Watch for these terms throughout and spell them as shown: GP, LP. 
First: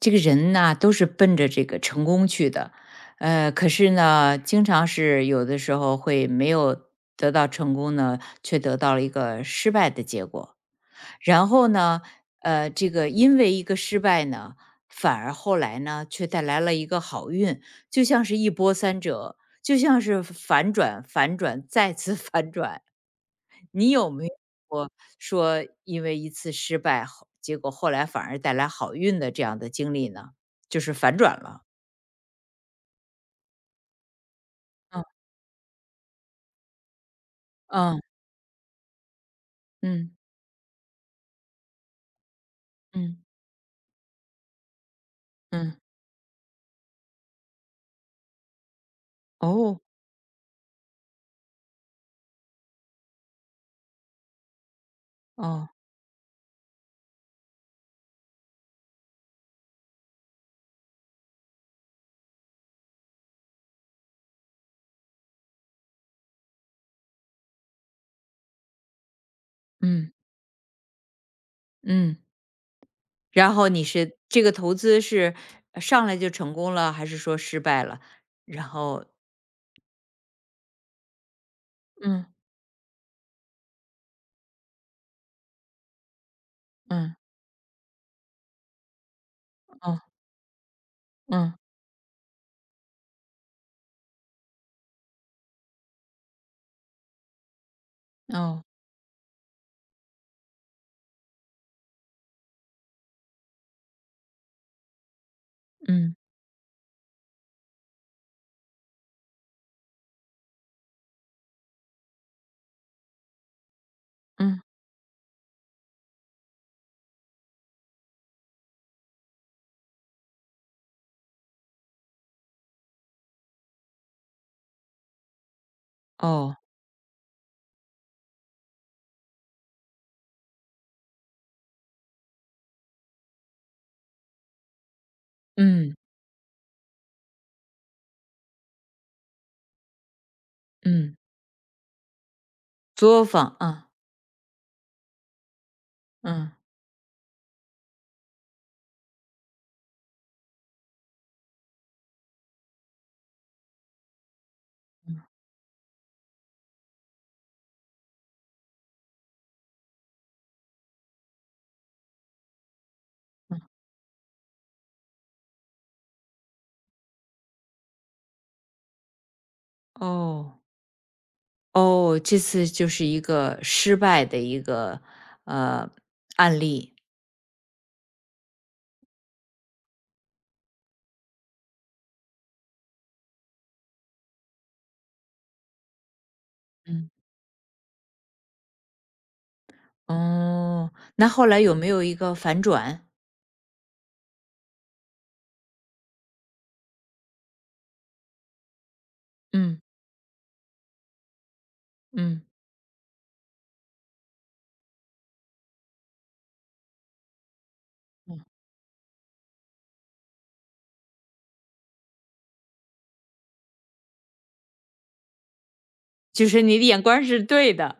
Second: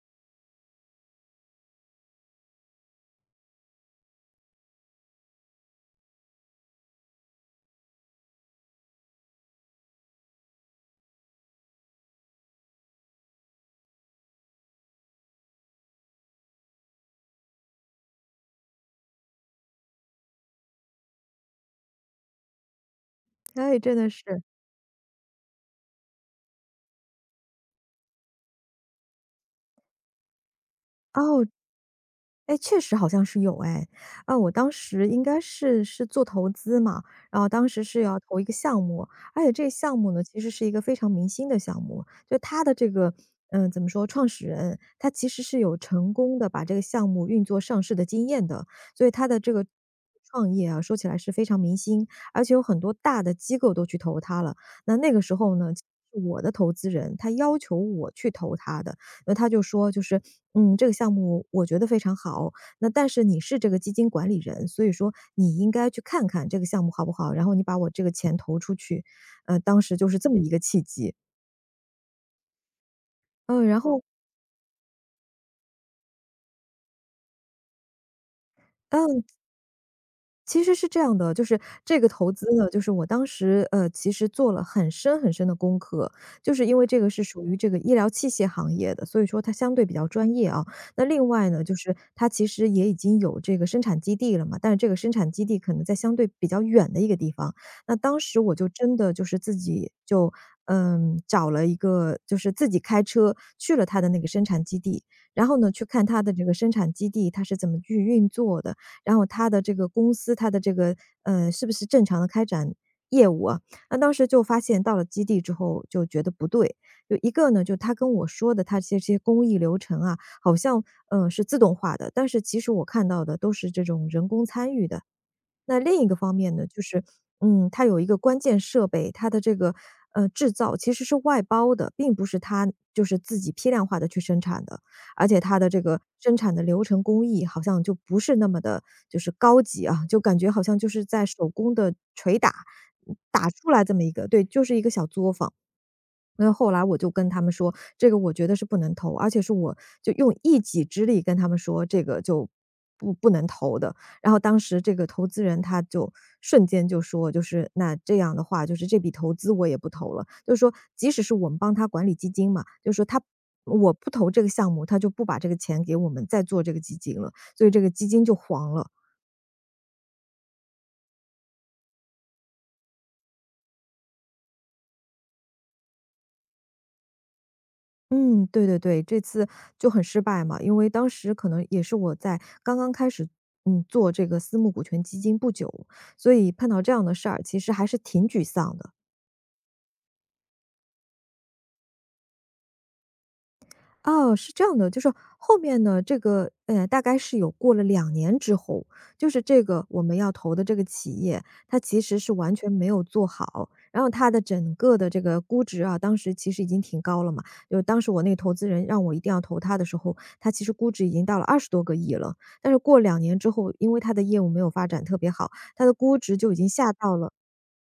这个人呢，都是奔着这个成功去的，可是呢，经常是有的时候会没有得到成功呢，却得到了一个失败的结果。然后呢，这个因为一个失败呢，反而后来呢，却带来了一个好运，就像是一波三折，就像是反转、反转、再次 反转。哎，你真的有没有是。过说因为一次失败后结果后来反而带来好运的这样的经历呢？就是反转哦，了。哎，确实好像是有哎。啊，我当嗯时应该是做投资嘛，然后当时嗯是要投一个项目，而且这个项目嗯呢，其实是一个非常明星的项目。就他的这个，嗯怎么说，创始人，他其实是有嗯，成功的把这个项目运作上市的经验的，所以他的这个哦创业啊，说起来是非常明星，而且有很多大的机构都去投他了。那个时候呢，哦，我的投资人，他要求我去投他的。那他就说就是，这个项目我觉得非常好，那但是你是这个基金管理人，所以说你应该去看看这个项目好不好，然后你把我这个钱投出去。当时就嗯是这么一个契机。嗯。然嗯，后然你后是这个投资是上来就成功了，还是说失败了？然后嗯，其实是这样的，就是这个嗯投资呢，就是我当时，其实做了很深很深的功课，就是因为这个嗯是属于这个医疗器械行业的，所以说它相对比哦较专业啊。那另外嗯呢，就是它其实也已经有这个生产基地了嘛，但是这个生产基地可能在相对比较远的一个地方。那当时我哦就真的就是自己就，找了一个就是自己开车去了它的那个生产基地，然后呢，去看嗯它的这个生产基地它是怎么去运作的，然后他的这个公司，他的这个是不是正常的开展业务啊。那当时就发嗯现到了基地之后就觉得不对，就一个呢，就他跟我说的他这些工艺流程啊，好像，是自动化的，但是其实我看到的都是这种人工参与的。那另一个哦方面呢，就是，它有一个关键设备，它的这个制造其实是外包的，并不是它就是自己批量化的去生产的，而且它的这嗯个生产的流程工艺好像就不是那么的，就是高级啊，就感觉好像就是嗯在手工的捶打作打坊，出来啊这么一个，对，就是一个小作坊。那嗯后来我就跟他们说，这个我觉得是不能投，而且是我就用一己之力跟他们说，这个就不能投的。然后当时这个投资人他就瞬间就说，就是那这样的话，就是这笔投资我也不投了。就是说，即使是我们帮他管理基金嘛，就是说他嗯我不投这个项目，他就不把这个钱给我们再做这个基金了，所以这个基金就黄了。哦。哦，这次就是一个失败的一个呃案例。嗯，对对对，这次就很失败嘛，因为当时可能也是我在刚刚开始，做这个私募股权基金不久，所以碰到这样嗯。的事儿，其实还是挺沮丧的。哦，那后来有没有一个反转？哦，是这样的，就是后面呢，这个大概是有过了两年之后，就是这嗯个我们要投的这个企业，它其实是嗯，完全没有做好，然后它的整个的这个估值啊，当时其实已经挺高了嘛，就是当时我那个嗯。投资人让我一定要投它的时候，它其实估值已经到了20多亿了，但是过两年之后，因为它的业务没有发展特别好，它的估值就就已是经你的下眼到光了。是对的，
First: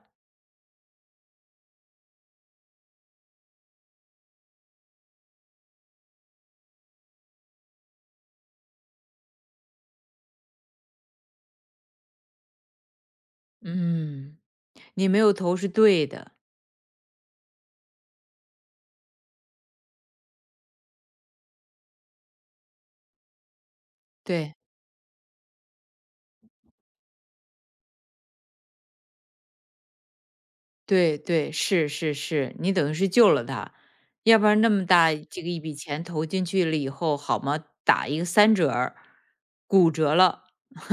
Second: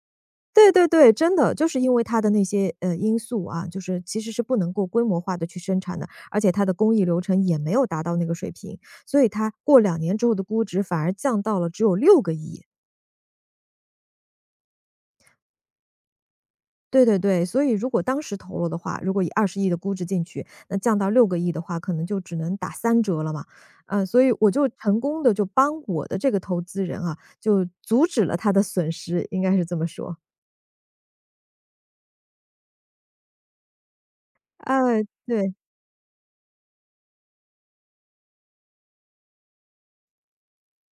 对对对，真的，就是因为它的那些，因素啊，就是其实是不能够规模化的去生产的，而且它的工艺流程也没有达到那个水平，所以它过两年之后的估值反而降到了只有六个亿。嗯，你没有投是对的，对对对，所以如果当时投入的话，如果以20亿的估值进去，那降到六个亿的话，可能就只能打3折了嘛。嗯，所以我对就成功的就帮我的这个投资人啊，就阻止了他的损失，应该是这么说。对对，是是是，你等于是救了他，要不然那么哎，大这个对。一笔钱投进去了以后，好吗？打一个三折儿，骨折了，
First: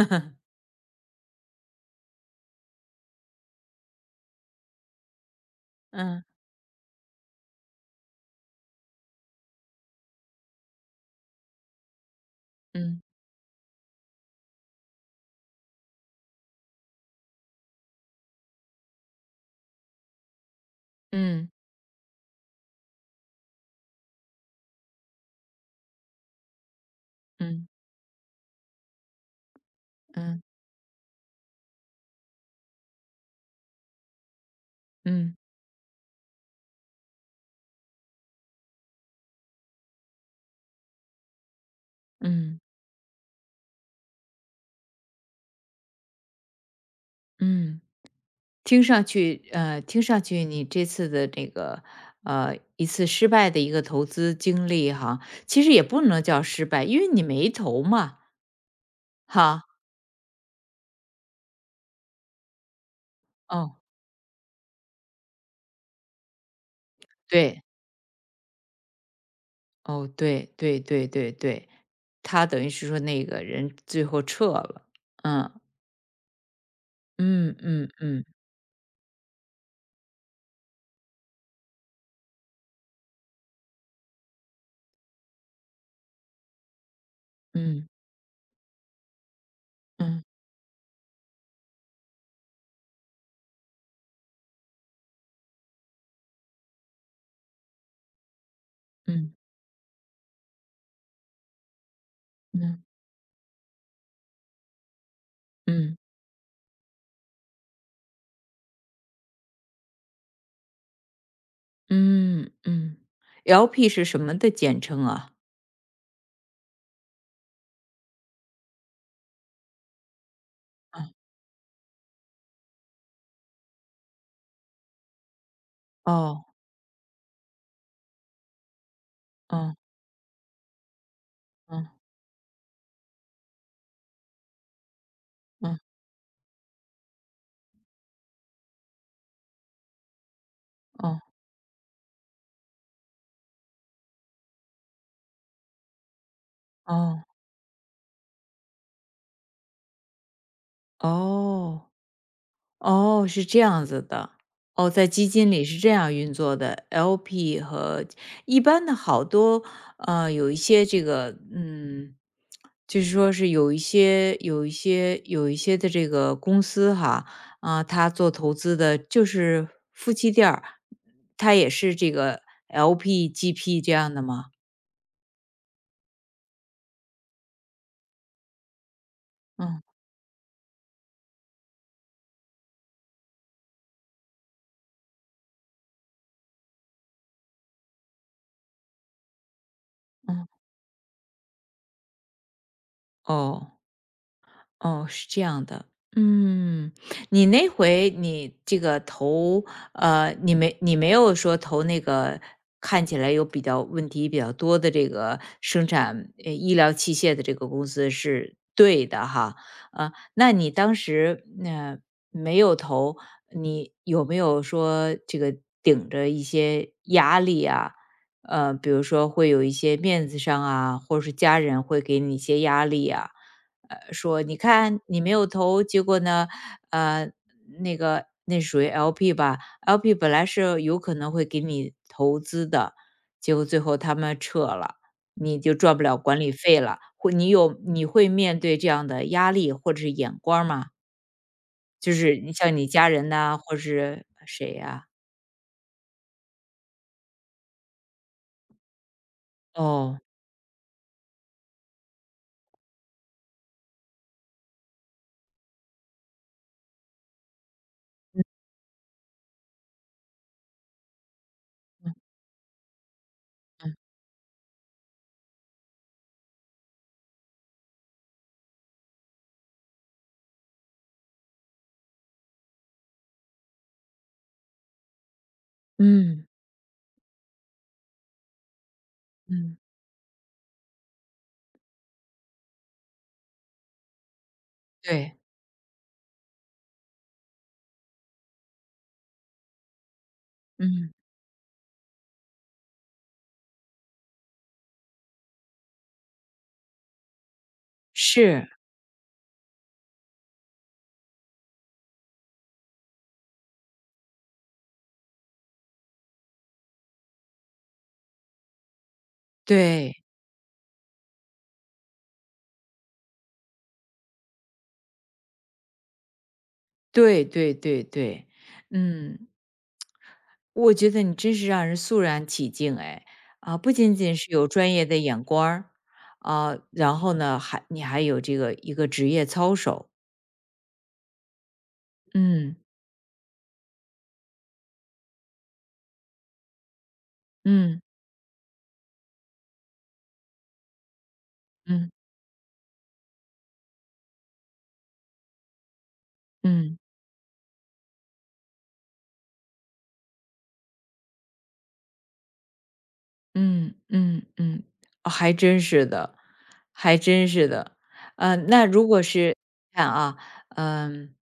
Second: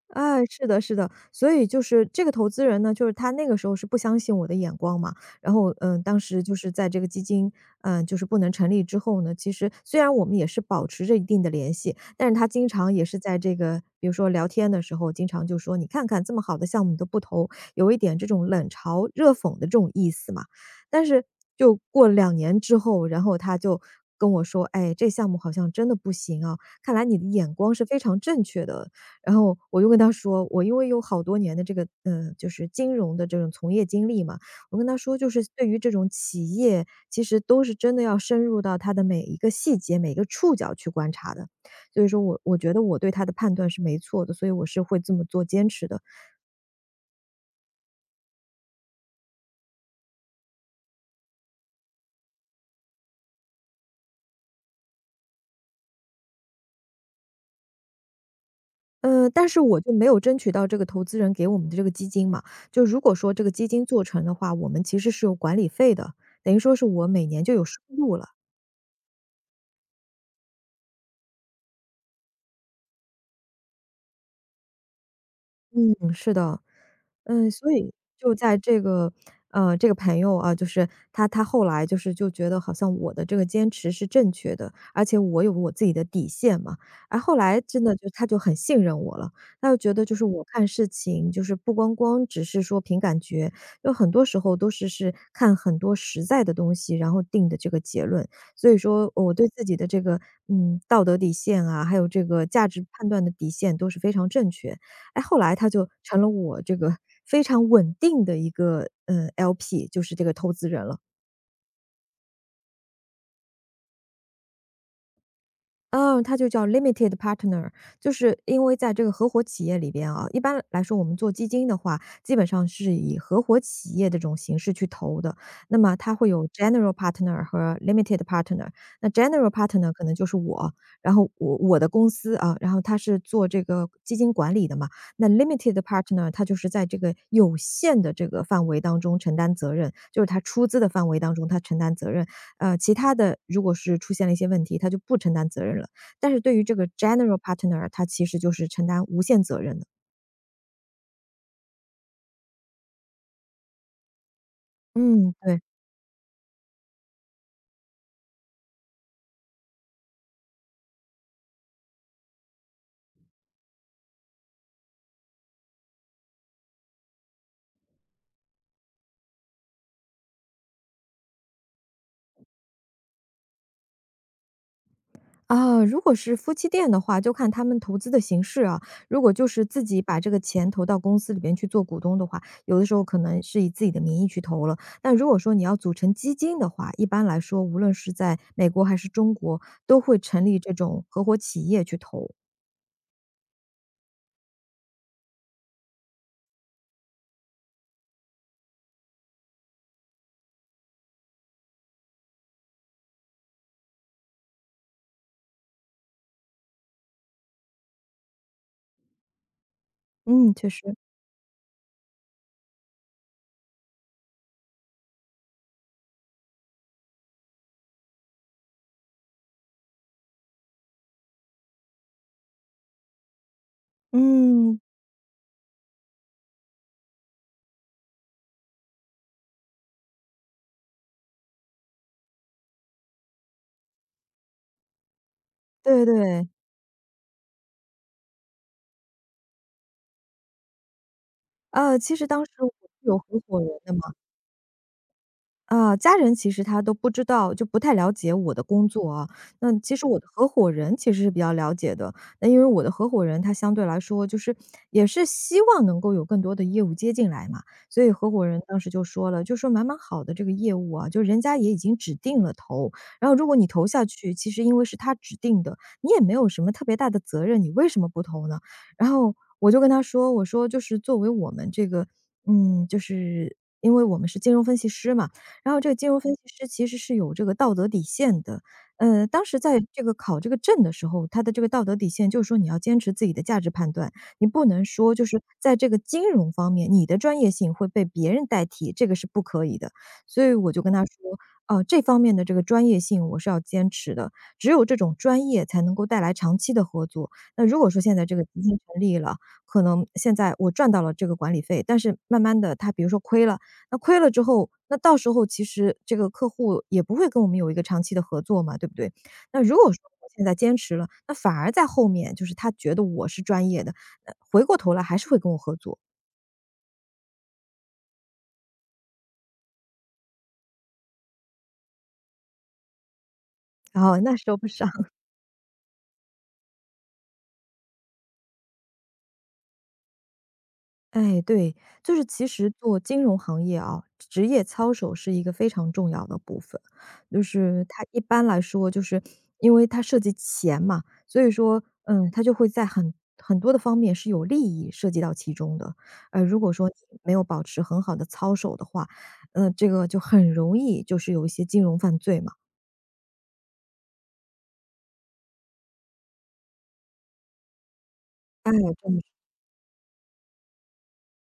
哎，是的，是的，所以就是这个投资人呢，就是他那个时候是不相信我的眼光嘛，然后，当嗯时就是在这个基金，就是不能成立之后呢，其实虽然我们也是保持着一定的联系，但是他经常嗯也是在这个，比如说聊天的时候，经常就说你看看这么好的项目你都不投，有一点这种冷嘲热讽的这种意思嘛。但是嗯就过了两年之后，然后他就跟我说，哎，这项目好像真的不行啊，看来你的眼嗯光是非常正确的，然后我就跟他嗯说，我因为有好多年的这个，就是金融的这种从业经历嘛，我跟他说，就嗯是对于这种企业，其实都是真的要深入到它的每一个细节、每一个触角去观察的。所以说我嗯。觉得我对他的判断是没错的，所以我是会这么做坚持的。嗯，听上去，听上去你这次的这个，一次失败的一个投资经历哈，其实也不能叫失败，因为你没投嘛，哈，但是我就没有争取到这个投资人给我们的这个基金嘛，就如果说这个基哦，金做成的话，我们其实是有管理费的，等于说是我每年就对，有收入了。哦，对，对，对，对，对，他等于是说那个人最后撤了，嗯，嗯，是的。嗯，嗯，所嗯，以就在这个这个朋友啊，就是他后来就是就觉得好像我的这个坚持是正确的，而且我有我自己的底线嘛。而后来真嗯，的就他就很信任我了，他就觉得就嗯，是我看事情就是不光光只是说凭感觉，有很多时候都是看很多实在的东西，然后定的这个结论。所以说我嗯，对自己的这个道德底线啊，还有这个嗯，价嗯，值判断的底线都是非常正确的。哎，后来他就嗯，成了我这个非常稳定的一个，l p 就是这个投资人了。嗯，嗯，LP 是什么的简称啊？嗯，它就叫 limited partner,就是因为在这个合伙企业里边啊，一般来说我嗯，们做基金的话，基本上是以合伙企业的这种形式去投的。那么它会哦，有 general partner 和 limited partner。那 general 哦，partner 可能就是我，然后我哦，的公司啊，然后他是做这个基金管理的嘛。那 哦，limited partner 它就是在这个有限的这个范围当中承担责任，就是他出资的范围哦，当中他承担责任。其他的如果是出现了一些问题，他就不承担责任了。但是对于这个 哦。general partner,他其实就是承担无限责任的。哦，哦，是这样子的。哦，在基嗯，金对。里是这样运作的，LP 和一般的好多有一些这个嗯，就是说是有一些的这个公司哈，啊、他做投资的就是夫妻店儿，他也是这个 LP、GP 这样的吗？啊，如果是夫妻店的话，就看他们投资的形式啊。如果就是嗯自己把这个钱投到公司里边去做股东的话，有的时候可能是以自己的名义去投了。但如果说你要组成基金的话，一般来说，无论是在美国还是中国，都会成嗯，立这种合伙企业去投。哦。哦，是这样的。嗯，你那回你这个投，你没有说投那个看起来有比较问题比较多的这个生产医疗器械的这个公司是对的哈，啊，那嗯，确你当实。时那、没有投，你有没有说这个顶着一些压力啊？比如说会有一些面子上啊，或者是家人会给你一些压力啊？说你嗯，看你没有投，结果呢，呃，那个那属于 LP 吧，LP 本来是有可能会给你投资的，结果最后他们撤了，你就赚不对了管对。理费了，或你有你会面对这样的压力或者是眼光儿吗？就其实是当时你我像你是家有人合呐、伙人或者的嘛，是谁呀、啊，家人其实他都不知道，就不太了解我的工作啊。那其实哦，我的合伙人其实是比较了解的，那因为我的合伙人他相对来说就是也是希望能够有更多的业务接进来嘛。所以合伙人当时就说了，就说蛮好的这个业务啊，就人家也已经指嗯定了投，然后如果你投下嗯去，其实因为是他指定的，你也没有什么特别大的责任，你为什么不投呢？然后我就跟他说，我说就是作为我们这个，就是因为我们是金融分析师嘛。然后这个金融分析嗯师其实是有这个道德底线的。当时嗯，在这个考这个证的时候，他的这个道德底线就是说你要坚持自己的价值判断，你不能说就对，是在这个金融方面，你的专业性会被别人代替，这个是不可以的。所以我就跟他嗯，说，这方面的这个专业性我是要坚持的，只有这种专业才能够带来长期的合作。那如果说现在这个基是，金成立了，可能现在我赚到了这个管理费，但是慢慢的他比如说亏了。那亏了之后，那到时候其实这个客户也不会跟我们有一个长期的合作嘛，对不对？那如果说对我现在坚持了，那反而在后面就是他觉得我是专业的，回过头来还是会跟我合作，对对对对，嗯。我觉得你真是让人肃然起敬哎，啊，不然仅后那仅时是候不有上。专业的眼光儿，啊，然后呢，还你还有这个一个职业操守，哎，对，就是其实嗯，做金融行业啊，职业操守是一个非常重要的部分。就是嗯，它一般来说，就是因为它涉及钱嘛，所以说，嗯，嗯。嗯，它就会在很多的方面是有利益涉及到其中的。如果说嗯你没有保持很好的操守的话，这个就很容易就是有一些金融犯罪嘛。嗯嗯嗯，哦还真是的，还真是的。哎，那如真果是看啊，嗯、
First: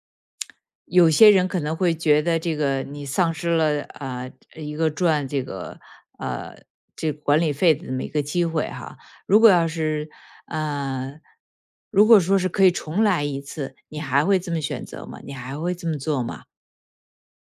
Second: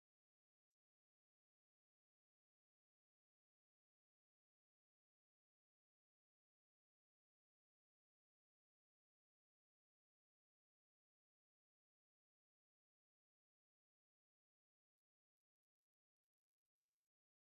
有些人可能会觉得这个你丧失了一个赚这个呃这管理费的这么一个机会哈。如果要是呃，如果说是可以重来一次，你还会这么选择吗？你还会这么做吗？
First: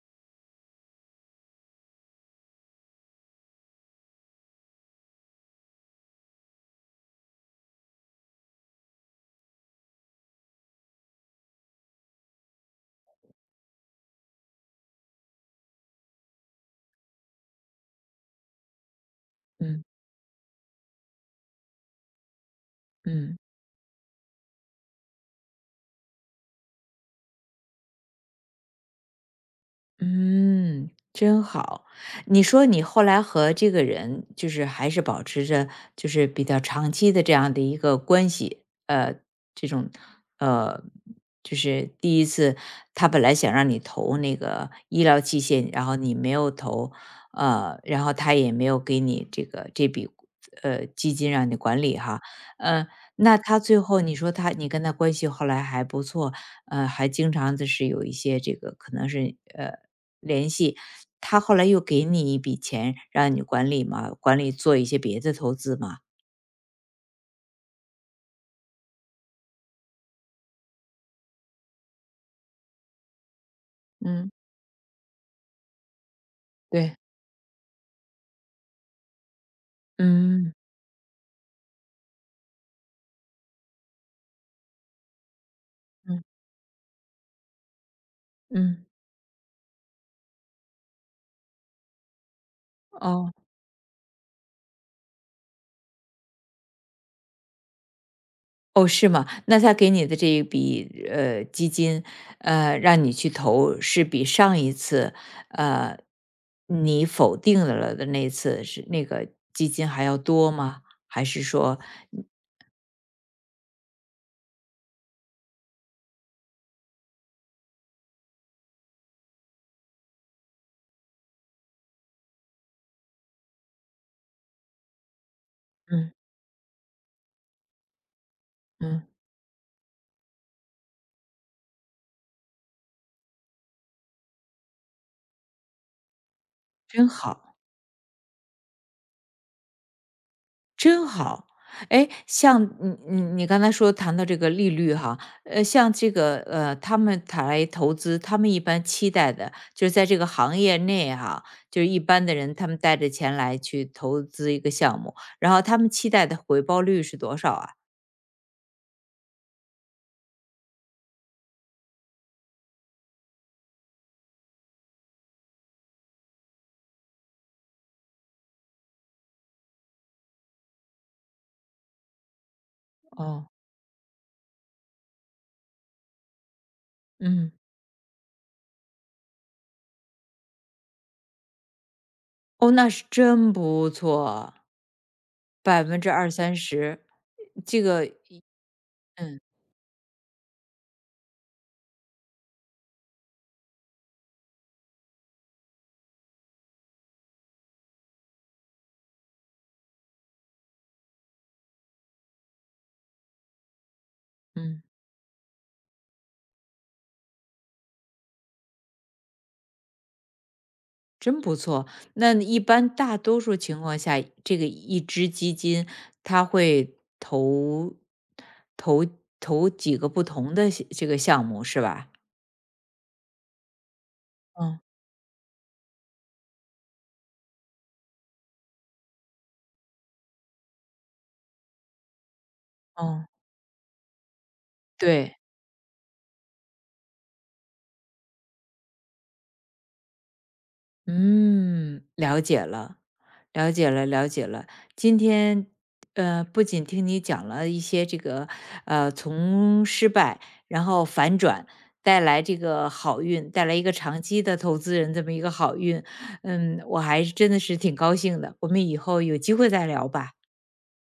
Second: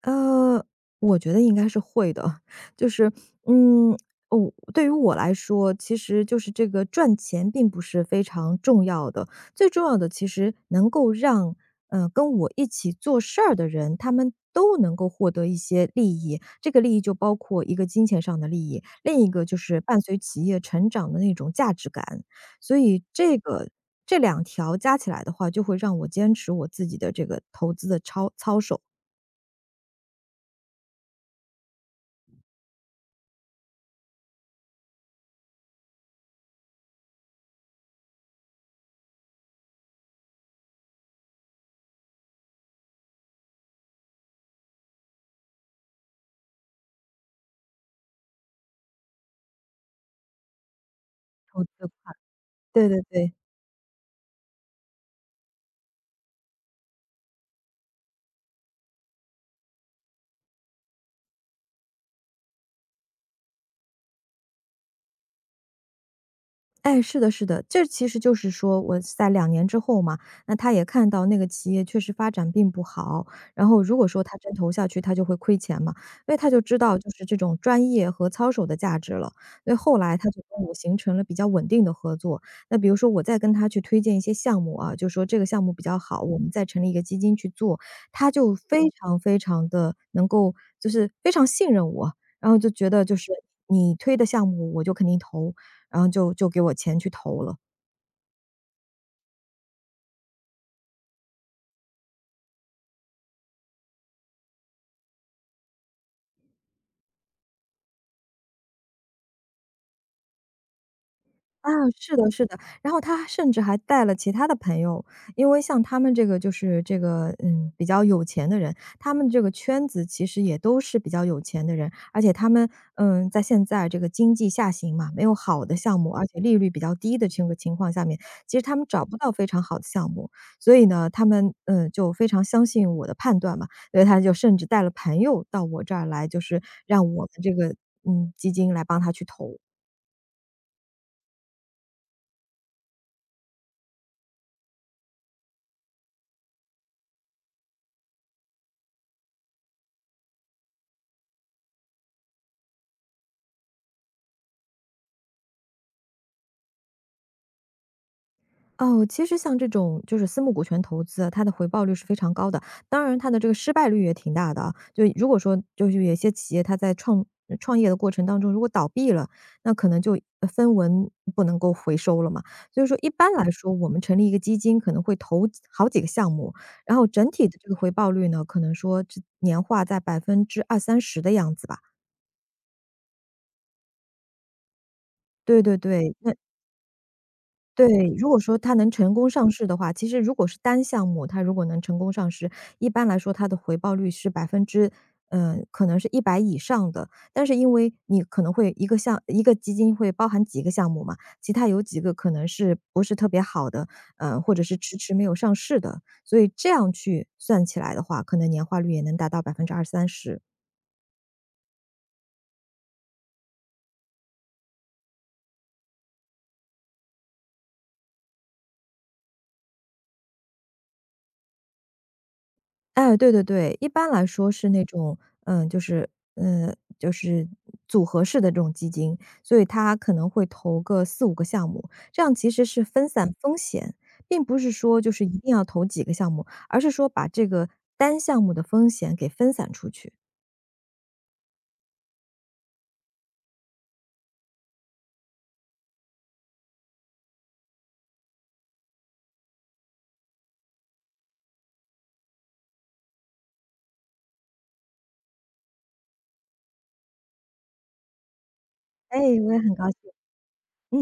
呃，我觉得应该是会的。就是，嗯，哦，对于我来说，其实就是这个赚钱并不是非常重要的，最重要的其实能够让，跟我一起做事儿的人，他们都能够获得一些利益。这个利益就包括一个金钱上的利益，另一个就是嗯伴随企业成长的那种价值感。所以这嗯。个这两条加起来的话，就会让我坚持我自己的这个投资的操守。嗯，真好。你说你后来和这个人就是还是保持着就是比较长期的这样的一个关系，这种呃，就是第一次他本来想让你投那个医疗器械，然后你没有投，然后他也没有给你这个这笔基金让你投管资理哈，对呃，对对，那他最后你说他你跟他关系后来还不错，还经常的是有一些这个可能是联系，他后来又给你一笔钱让你管理嘛，管理做一些别的投资嘛。哎，是的是的，这其实就是说我在2年之后嘛，那他也看到那个企业确实发展并不好，然后如果说嗯，他真投下去，他就会亏钱嘛，所以他就知对，道就是这种专业和操守的价值了。所以后来他就嗯，跟我形成了比较稳定的合作，那比如说我再跟他去推荐一些项目啊，就说这个项目比较好，嗯我们再成立一个基金去做，他就嗯，非常非常的就是非常信任我，然后就觉得就是哦你推的项目我就肯定投，然后就给我钱去投了。哦，是吗？那他给你的这一笔基金，让你去投，是比上一次呃你否定了的那次是那个基金还要多吗？还是啊，说是的是的，然后他甚至还带了其他的朋友，因为像他们这个就是这个，嗯，比较有钱的人，他们这个圈子其实也都是比较有钱的人，而且他们，嗯，在现在这个经济下行嘛，没有好的项目，嗯而且利率比较低的这个情况下面，其实他们嗯。找不到非常好的项目，所以呢，他们，嗯，就非常相信我的判断嘛，所以他就甚至带了朋友到我这儿来，就是让真我们这好？个，嗯，基金来帮他去投。真好。哎，像你你你刚才说谈到这个利率哈，像这个他们谈来投资，他们一般期待的就是在这个行业内哈，就是一般的人他们带着钱来去投资一个项目，然后他们期待的回报率是多少啊？哦，其实像这种就是私募股权投资啊它的回报率是非常高的，当然它的这个失败率也挺大的啊。就如果说就是有一些企业它在创业的过程当中，如果倒闭了，那可能就分文不能够回收了嘛。所以说一般哦。来说，我们成立一个基金可能会投好几个项目，然后整体嗯，的这个回报率呢，可能说这年化在百分之二三十的样子吧。哦，那是真不错对对百分之对，二那三十，这个对，如果说它能成功嗯，上市的话，其实如果是单项目，它如果能成功上市，一般来说它的回报率是百分之，嗯，可能是100%以上的。但是因为你可能会一个基金会包含几个项目嘛，其他有几个可能是不是特别好的，或者是嗯。迟迟没有上市的，所以这样去算起来的话，可能年化率也能达到百分之二三十。真不错。那一般大多数情况下，这个一支基金它会投投投几个不同的这个项目是吧？哎，对对对，一般来说是嗯那种，嗯，就是，嗯，就是组合式的这种基金，所以它可能会投个四五个项目，这样其实是分嗯，散风险，并不是说就是对。一定要投几个项目，而是说把这个单项目的风险给分散出去。嗯，了解了，了解了，了解了。今天，不仅听你讲了一些这个，从失败然后反转带来这个好运，带来一个长期的投资人这么一个好运，嗯，我还是真的是挺高兴的。我们以哎，后有我机也会很高再聊兴，吧。嗯。